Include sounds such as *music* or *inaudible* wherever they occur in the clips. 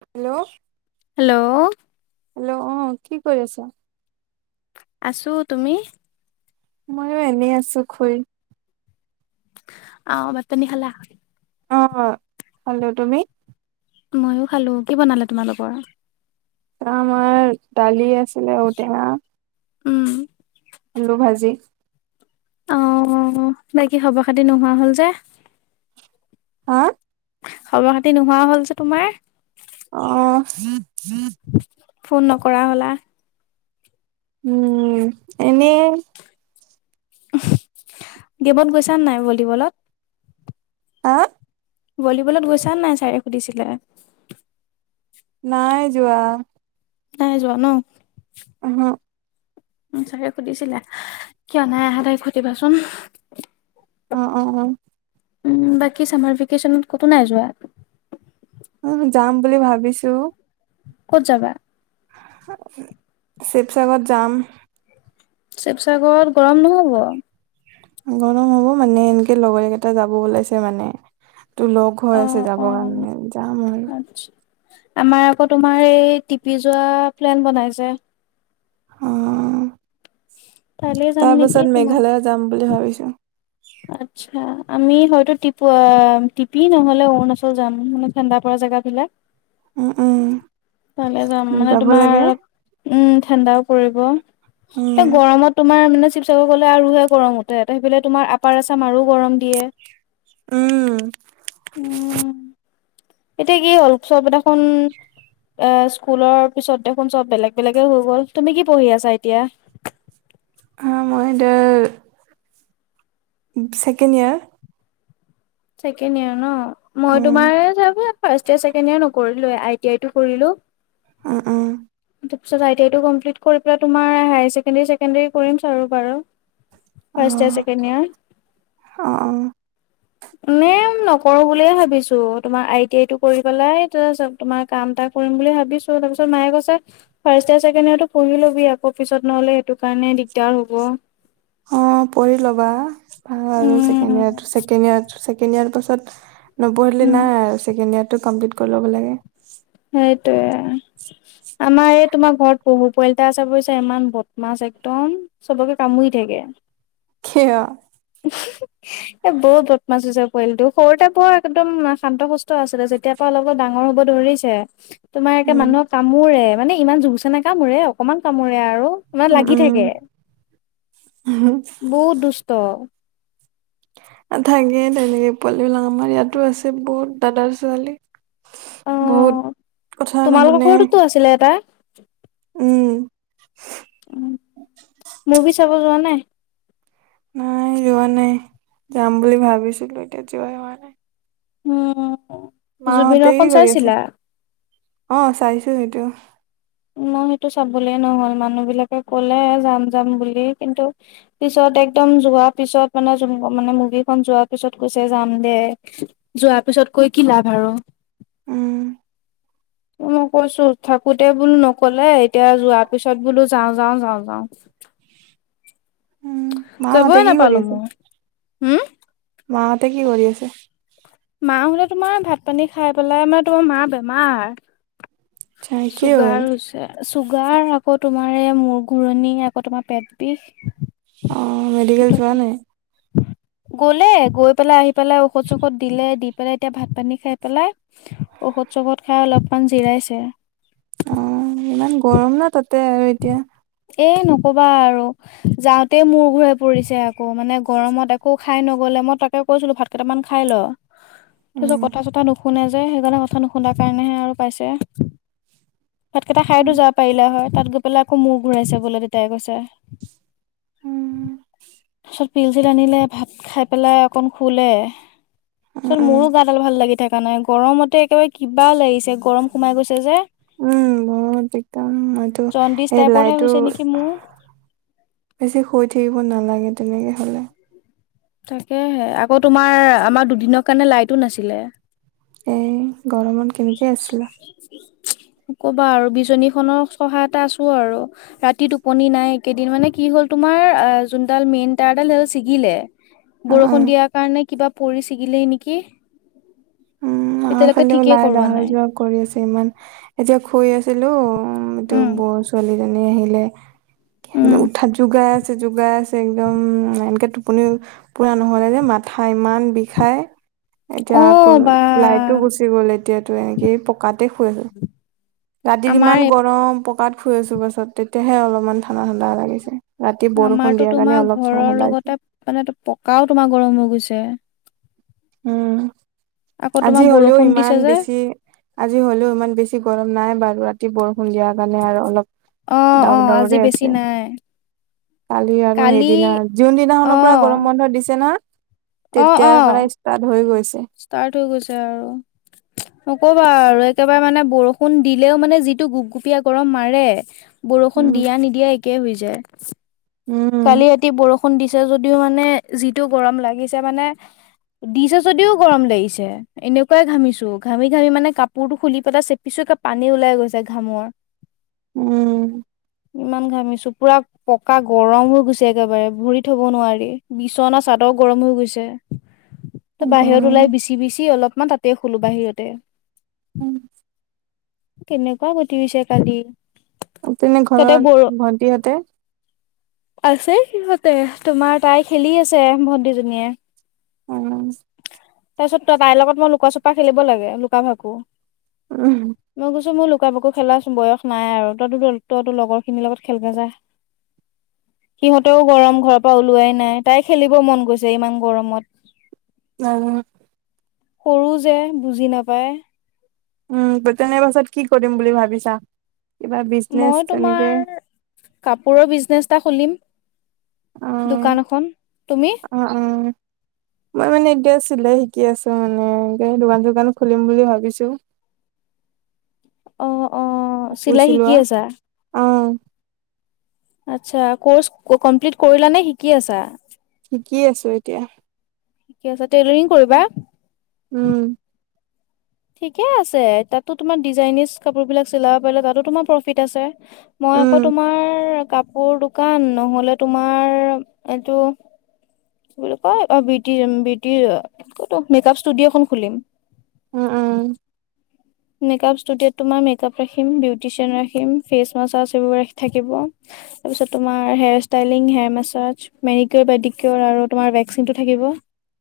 Hello. Hello. Hello অ', কি কৰি আছ? আছো, তুমি? ময়ো এনেই আছো খুই। অ, মাতানি খালা? অ, খালো তুমি? ময়ো খালো, কি বনালে তোমালোকৰ? এ, আমাৰ দালি আছিলে ঔটেঙা উম। আলু ভাজি অ, বাকী খবৰ খাতি নোহোৱা হ'ল যে হা? খবৰ খাতি নোহোৱা হ'ল যে তোমাৰ? আহ, জি, জি ফোন নকৰা হ'লা। উম, এনেই। গেমত গৈছান নাই ভলীবলত। হা? ভলীবলত গৈছা নাই চাৰে সুধিছিলে? নাই যোৱা। নাই যোৱা ন। অহ চাকে সুধিছিলে কিয় নাই আহহ তাই সুধিবাচোন। অ', অ', অ'। উম, বাকী চামাৰ ভেকেশচনত ক'তো নাই যোৱা? অ, যাম বুলি ভাবিছো। ক'ত জাবা? শিৱসাগৰত যাম। শিৱসাগৰত গৰম নহব? গৰম হ'ব মানে এনেকে লগৰ কেইটা যাব ওলাইছে মানে। তটো লগ অ হৈ আছে অ যাবৰ কাৰণে যাম আৰু। আচ্ছা আমাৰ আকৌ তোমাৰ এই টিপি যোৱা প্লেন বনাইছে। উ। কাইলৈ যাম নেকি তোমাৰ? যাম বুলি ভাবিছো অতচা আমি হয়তো টিপ, টিপি নহলে অৰুণাচল যাম মানে ঠাণ্ডা পৰা জেগাবলাক উম উম তালে যাম মানে যাব তোমাৰ লাগে অ, উম। ঠাও পৰি এ, উম গত তমাৰ ম শিৱসাগৰকলে আৰুহে কৰো উতে, সেইফাল তম, আপাৰ আছাম মাৰু গৰম দিয়ে উম উ। এতিয়া কি হ'ল চব এটাখনোন এ, স্কুলৰ পিছত দেখোন চব বেলেগ, বেলেগে হৈ গ'ল তুমি কি পঢ়ি আছা এতিয়া? *inaudible* অ, মই এতিয়া ছেকেণ্ড ইয়াৰ কেড ইয় ন, মই উম তোমাৰ ফাৰয় চছেকয় নকৰিলো। এতিয় এইটো কৰিলো। উ, উ। তাৰপিছতইটিই টোম্লিট কৰি পাই তোমাৰ হাৰ ছেকেডাৰী, ছেকেণ্ডৰী কৰিম চ আৰু বু অ ফাৰষ্টট ইয়াৰ চছেকেণ্ড ইয়াৰ অ অ নে, নকৰো বুলিয়ে ভাবিছো তোমাৰ আই টি আই টো কৰি পেলাই তাৰ তোমাৰ কাম ত কৰিম বুলি ভাবিছো তাৰপিছ মায়ে কছে ফাৰ্ষট ইয়াৰ ছেকেড ইয়াৰ পঢ়ি ল'বি আকৌ পিছত নহ'লে সেইটো কাৰণে দিগদাৰ হ'ব। অ, পঢ়ি ল'বা ভাল আৰুছেকেডয়েয় ছেকেড ইয়াৰ পাছত নপঢ়িলে নাই। ছেকেণ্ড ইয়াৰ কমপ্লিট কৰি ল'ব লাগে। সেইটোৱে। আমাৰ এই তোমাৰ ঘৰত পহু পোৱালি এটা আছে বুইছা, ইমান বদমাছ একদম চবকে কামুৰি থাকে। দিয়ে। কিয়? *inaudible* এ, বৰ বদমাচ হৈছে পোৱালীটো, সৰুতে বৰ একদম শান্ত শুস্থ আছিলে, যেতিয়াৰ পৰা অলপ ডাঙৰ হ'ব ধৰিছে, তোমাৰ একে উম মানুহক কামোৰে, মানে ইমান জুৰচে নেকামোৰে অকনমান কামোৰে আৰু। মানে উম লাগি উম থাকে, বহুত দুষ্ট। থাকে তেনেকে পোৱালি বিলাক, আমাৰ ইয়াতো আছে বহুত দাদাৰ ছোৱালী। অ বহুত কথা তোমালোকৰ নুশুনে। ঘৰতোতো আছিলে এটা উম। উম, মুভি চাব যোৱা নাই? নাই, যোৱা নাই, যাম বুলি ভাবিছিলো, এতিয়া যোৱা হোৱা নাই। উম', মাহঁতে জুবিনৰ কি খন কৰি আছে? চাইছিলা? অ', চাইছো সেইটো। মই সেইটো চাবলে নহ'ল, মানুহ বিলাকে কলে যাম যাম বুলি কিন্তু পিছত একদম যোৱাৰ পিছত মানে মানে মুভি খন যোৱাৰ পিছত কৈছে যাম দে, যোৱাৰ পিছত পিছত কৈ কি লাভ আৰু। উম মই কৈছো, থাকোতে বোলো নকলে, এতিয়া যোৱাৰ পিছত বোলো যাওঁ, যাওঁ, যাওঁ, যাওঁ। *inaudible* উম মাহঁতে যাবই কি কৰি নাপালো আছে? ময়ো, হম'- মাহঁতে কি কৰি আছে? মা হতে তোমাৰ ভাত পানী খাই পেলাই, মানে তোমাৰ মাৰ বেমাৰ। আচ্ছা কি হ'ল? চুগাৰ হৈছে। চুগাৰ, আকৌ তোমাৰ এই মূৰ ঘূুৰণি, আকৌ তোমাৰ পেট বিষ। অ', মেডিকেল সেইটো যোৱা নাই? গলে, গৈ পেলাই আহি পেলাই ঔষধ চষধ দিলে, দি পেলাই এতিয়া ভাত পানী খাই পেলাই ঔষধ, চৌষধ খাই অলপমান জিৰাইছে। অ', ইমান গৰম ন তাতে আৰু এতিয়া এ, নকবা আৰু, যাওঁতেই মূৰ ঘূৰাই পৰিছে, আকৌ মানে গৰমত একো খাই নগল। মই তাকে কৈছিলো ভাত কেইটামান খাই ল, তাৰপিছত উম কথা ছটা নু শুনে যে, সেইকাৰণে কথা নুশুনাৰ কাৰণেহে আৰু পাইছে। ভাতকেইটা খাইতো উম যাব পাৰিলে হয়, তাত গৈ পেলাই আকৌ মূৰ ঘূৰাইছে বোলে দেউতাই কৈছে। উম। তাৰিছত পিলচিল আনিলে, ভাত খাই পেলাই অকণ শুলে, উম পিছত উম মোৰো গাদাল ভাল লাগি থকা নাই, গৰমতে একেবাৰে কিবা লাগিছে, গৰম সোমাই গৈছে যে। উম, বহুত একদম ম জণ্ডিচ এই টাইপৰহে লাইটো হৈছে নেকি মোৰ বেছি শুই থাকিব নালাগে। তেনেকৈ হ'লে তাকেহে, আকৌ তোমাৰ আমাৰ দুদিনৰ কাৰণে লাইটো নাছিলে। এই গৰমত কেনেকে আছিলা। *inaudible* নক'বা আৰু বিছনী খনৰ সহাইত এটা আছো আৰু, ৰাতি টোপনি নাই, একেদিন মানে কি হ'ল তোমাৰ যোনডাল মেইন তাৰডাল, সেইডাল ছিগিলে। অ অ বৰষুণ দিয়াৰ কাৰণে কিবা পৰি ছিগিলেই নেকি। উম', আমাৰ এতিয়ালৈকে ফালে ও ঠিকেই লাইট কৰোৱা অহা নাই। যোৱা কৰি আছে, ইমান এতিয়া শুই আছিলো। উম', বৌ ছোৱালীজনী আহিলে, কি উম, উঠাত যোগাৰ যোগাই আছে একদম, এনেকে টোপনি পুৰা নহলে যে মাথা ইমান বিষাই। এতিয়া আকৌ অ' বা। লাইটো গুচি গ'ল, এতিয়াতো এনেকে পকাতে শুই ললোঁ। ৰাতিত আমাৰ ইমান গৰম, পকাত শুই আছো পাছত, তেতিয়াহে অলপমান ঠাণ্ডা, ঠাণ্ডা লাগিছে। ৰাতি বৰষুণ আমাৰতো দিয়াৰ কাৰণে তোমাৰ অলপ ঠাণ্ডা ঘৰৰ ঠাণ্ডা হৈছে লগতে, মানে পকাও তোমাৰ গৰম হৈ গৈছে। উম, আকৌ আজি তোমাৰ হলেও, বৰষুণ ইমান দিছে যে বেছি আজি হলেও ইমান বেছি গৰম নাই বাৰু ৰাতি বৰষূণ দিয়া কাৰণে আৰু অলপ অ', অ' আজি ডাৱৰ-ডাৱৰেই বেছি আছে। নাই। কালি আৰু সেইদিনা যোন দিনাখনৰ পৰা গৰম বন্ধ দিছে না। গৈছে অ'অ'ষ্টাৰ্ট হৈ গৈছে আৰু ন ক'বা আৰু একেবাৰে মানে বৰষুণ দিলেও মানে যিটো গোপগুপীয়া গৰম মাৰে। বৰষুণ উম, দিয়া নিদিয়া একে হৈ যায় কালি উম, ৰাতি বৰষুণ বৰষুণ দিছে যদিও মানে যিটো গৰম লাগিছে মানে। দিছে যদিওঁ গৰম লাগিছে, এনেকুৱাই ঘামিছো ঘামি-ঘামি মানে কাপোৰতটো খুলি পেলাই চেপিছো। পানী ওলাই গৈছে ঘামৰ। উম, ইমান ঘামিছো পোৰা পকা গৰম হৈ গৈছে, একেবাৰে ভৰি থ'ব নোৱাৰি বিচনা চাদৰ গৰম হৈ গৈছে। তো বাহিৰত গৰম। ওলাই বিচি-বিচি অলপমান তাতে শুলো বাহিৰতে। উম। কেনেকুৱা গতি হৈছে কালি। তেনেই তাতে বৰ ঘৰত ভন্টিহঁতে। আছে সিহঁতে তোমাৰ তাই খেলি আছে, ভণ্টিজনীয়ে। উম। তাৰ পিছত তা-তাইৰ লগত মই লুকা চুপা খেলিব লাগে লুকা ভাকু, উম, মই কৈছোঁ মোৰ লোক কা ভাকু খেলাচোন বয়স নাই আৰু তইতো তোৰ তই তোৰ লগৰ খিনিৰ লগত খেলগে যাৰ। সিহঁতেও গৰম ঘৰৰ পৰা ওলোৱাই নাই, তাই খেলিব মন গৈছে ইমান গৰমত। নাজানো সৰু যে বুজি নাপায়। উম' পৰীক্ষা শেষ হোৱাৰ পিছত কি কৰিম বুলি ভাবিছা? কিবা বিজনেচ মই তেনেকে তোমাৰ কাপোৰৰ ব্ৰিজনেচ এটা খুলিম। অ', দোকান অকন, তুমি? অ', অ', *inaudible* মই মানে এতিয়া চিলাই শিকি আছো মানে এনেকে দোকান-চোকান খুলিম বুলি ভাবিছো। কাপোৰ অ'অ'চিলাই শিকি চিলোৱা। আছা? অ', আচ্ছা, কৰ্চ কমপ্লিট কৰিলা নে শিকি আছা? শিকি আছো এতিয়া। ঠিকে আছে, টেইলেৰিং কৰিবা? উম, ঠিকেই আছে, তাতো তোমাৰ ডিজাইনিজ কাপোৰ বিলাক চিলাব পাৰিলে, তাতো তোমাৰ প্ৰফিট আছে। মই আকৌ উম, তোমাৰ কা পোৰ দোকান নহ'লে তোমাৰ এইটো। কি বুলি কয় বিউটি-বিউটি কতো মেকাপ ষ্টুডিঅ' এখন খুলিম। উম, উম। মেকাঁপ ষ্টুডিঅ'ত তোমাৰ মেকাপ ৰাখিম, বিউটিচিয়ান ৰাখিম, ফেচ মাছাছবোৰ সেইবোৰ ৰা থাকিব। তাৰপিছত তোমাৰ হেয়াৰষ্টাইলিইং হেয়াৰমাচাজ মেৰিকল বাদিকীয়ৰ আৰু তোমাৰ ভেকচিনটো থাকিব।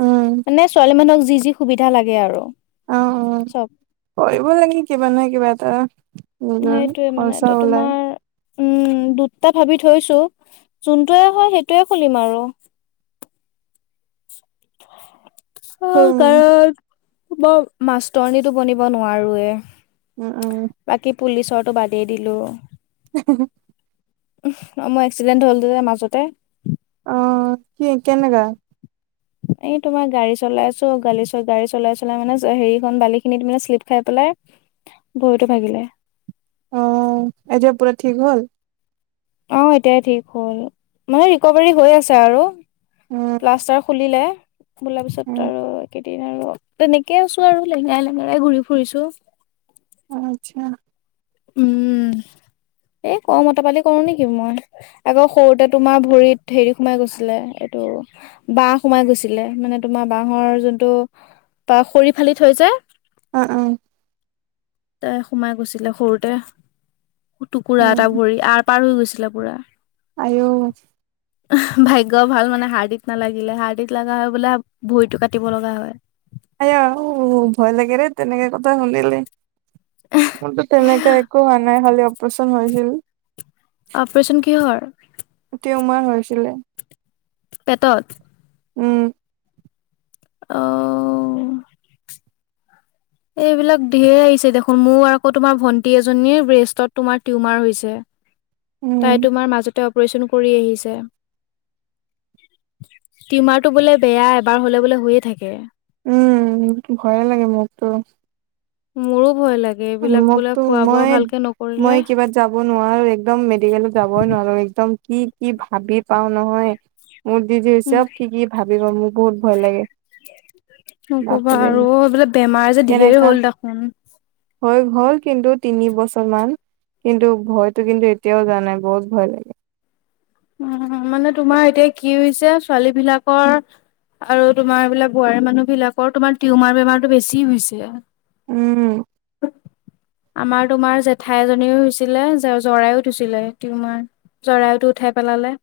উম, মানে ছোৱালী মানুহক যি-যি সুবিধা লাগে আৰু অ', অ', চব। কৰিব লাগে কিবা নহয় কিবা এটা নিজৰ সেইটোৱে মানে খৰচা এতিয়া ওলায়। তোমাৰ উম, দুটা ভাবি থৈছো যোনটোয়ে হয়, সেইটোয়ে খুলিম আৰু। *inaudible* অ' উম। কাৰণ বৰ মাষ্টৰণিতো বনিব নোৱাৰোয়ে। উম, উম। পুলিচৰটো বাদেই দিলোঁ। *inaudible* উম মোৰ এক্সিডেণ্ট হলোঁ যে মাজতে অহ'কি কেনেকা? এই তোমাৰ গাড়ী চলাই আছো গালী চ গাড়ী চলাই-চলাই মানে হেৰিখন বালি খিনিত শ্লিপ খাই পেলাই বহুতো ভাগিলে। অ, এতিয়া পুৰা ঠিক হ'ল। অ, এতিয়াই ঠিক হ'ল মানে ৰিকভাৰী হৈ আছে আৰু। উম প্লাষ্টাৰ খুলিলে বুলাৰ পিছত উম আৰুই আৰু তেনেকে আছো আৰু লেঙৰা, লেঙে ঘূৰি ফুৰিছো। আচ্ছা। উম। এ ক মত পাতি কৰো নেকি মই আকৌ সৰুতে তোমাৰ ভৰিত হেৰি সোমাই গৈছিলে। ত, বাহ সোমাই গৈছিলে মানে তোমাৰ বাহৰ যোনটো বা খৰি ফালি থৈ য অ, উ। তাই সোমাই গৈছিলে সৰুতে টুকুৰা এটা ভৰি আৰু পাৰ হৈ গৈছিলে পুৰা। আঔ ভাগ্য ভাল মানে হাৰ্ডিত নালাগিলে। হাৰ্ডিত লগা হয় বোলে ভৰিতটো কাটিব লগা হয়। আ, ভয় লাগে ৰে তেনেকে কথা শুনিলে। কিন্তু তেনেকৈ একো হোৱা নাই। খালী অপাৰেচন হৈছিল। অপাৰচন কিহৰ? মাৰ হৈছিলে। পেটত উম। অ'। এইবিলাক ধঢেৰ আহিছে দেখোন মোৰ আকৌ তোমাৰ ভন্টি এজনীৰ ব্ৰেষ্টত তোমাৰ টিউমাৰ হৈছে। তাই উম তোমাৰ মাজতে অপাৰচন কৰি আহিছে। টিউমাৰতটো বোলে বেয়া এবাৰ হলে বোলে হয়ে থাকে। উম, ভয়ে লাগে মোকতো। মোৰ উ, মোকতো মই নকৰিলে মই কিবাত যাব নোৱাৰো একদম মেডিকেলত যাবই নোৱাৰো একদম। কি, কি, ভাবি পাও নহয় মোৰ দিদিৰ উম চব কি, কি ভাব মোৰ বহুত ভয় লাগে। নকবা বাপৰে আৰু বোলে বেমাৰ যে ধেৰ কেনেকা হ'ল দেখোন। হৈ হল কিন্তু তিনি বছৰ মান কিন্তু ভয়তো, কিন্তু এতিয়াও যোৱা নাই বহুত ভয় লাগে। উ, মানে তোমাৰ এতিয়া কি হৈছে ছোৱালী বিলাকৰ আৰু তোমাৰ এইবিলাক বোৱাৰীৰ মানুহ বিলাকৰ তোমাৰ টিউমাৰ বেমাৰো বেছি হৈছে। উম। আমাৰ তোমাৰ জেঠাই এজনীও হৈছিলে জৰাইোঠ দিছিলে টিউমাৰ জৰায়টো উঠাই পেলালে।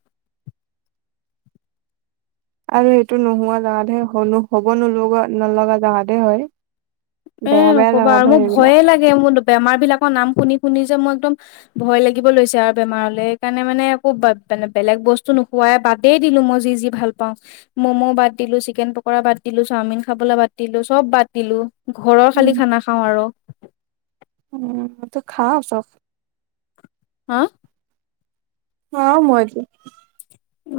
আৰু সেইটো নোহোৱা জাহাতহে হ'ব নলা, নলগা জাহাতহে হয়। উম, বেয়া বেয়া নকবা জাগাত আৰু মোৰ হয় সেইবিলাক ভয়ে লাগে মোৰ। বেমাৰ বিলাকৰ নাম শুনি, শুনি যে মোৰ একদম ভয় লাগিব লৈছে। আৰু বেমাৰলে সেইকাৰণে মানে একো মানে বেলেগ বস্তু নোখোৱাই বাদেই দিলো মই যি, যি, ভাল পাও ম'ম' বাদ দিলো, চিকেন পকৰা বাদ দি তিলো চাওমিন খাবলৈ পাতিলো চব পাতিলো ঘৰৰ খালি উম খানা খাওঁ আৰু। উম, ত খাও চব। হা? অ, মইজ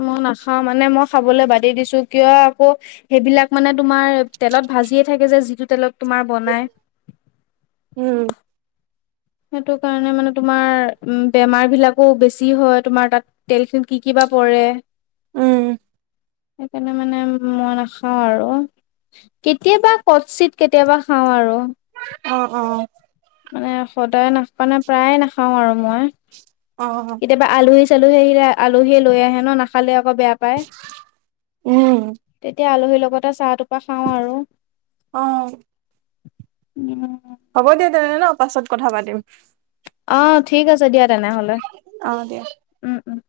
মই নাখাও মানে, মই খাবলৈ বাদেই দিছো কিয় আকৌ সেইবিলাক মানে তোমাৰ তেলত ভাজিয়ে থাকে যে যিটো তেলত তোমাৰ বনাই। উম সেইটো কাৰণে মানে তোমাৰ বেমাৰ বিলাকো বেছি হয়। তোমাৰ তাত তেল খিনিত কি কি বা পৰে। উম সেইকাৰণে মানে মই নাখাও আৰু। কেতিয়াবা কট চিত কেতিয়াবা খাওঁ আৰু। অ অ মানে সদায় নাখ প্ৰায়ে নাখাওঁ আৰু মই। অ কেতিয়াবা আলু আলহী আহিলে আলহীয়ে আলহী লৈ আহে ন, নখালে বেয়া পায়, উম তেতিয়া আলহীৰ লগতে চাহ তোপা খাওঁ আৰু। অ উম হ'ব দিয়া তেনে হ'লে পাছত কথা পাতিম। অ' ঠিক আছে দিয়া তেনেহলে অ দিয়া উম উম।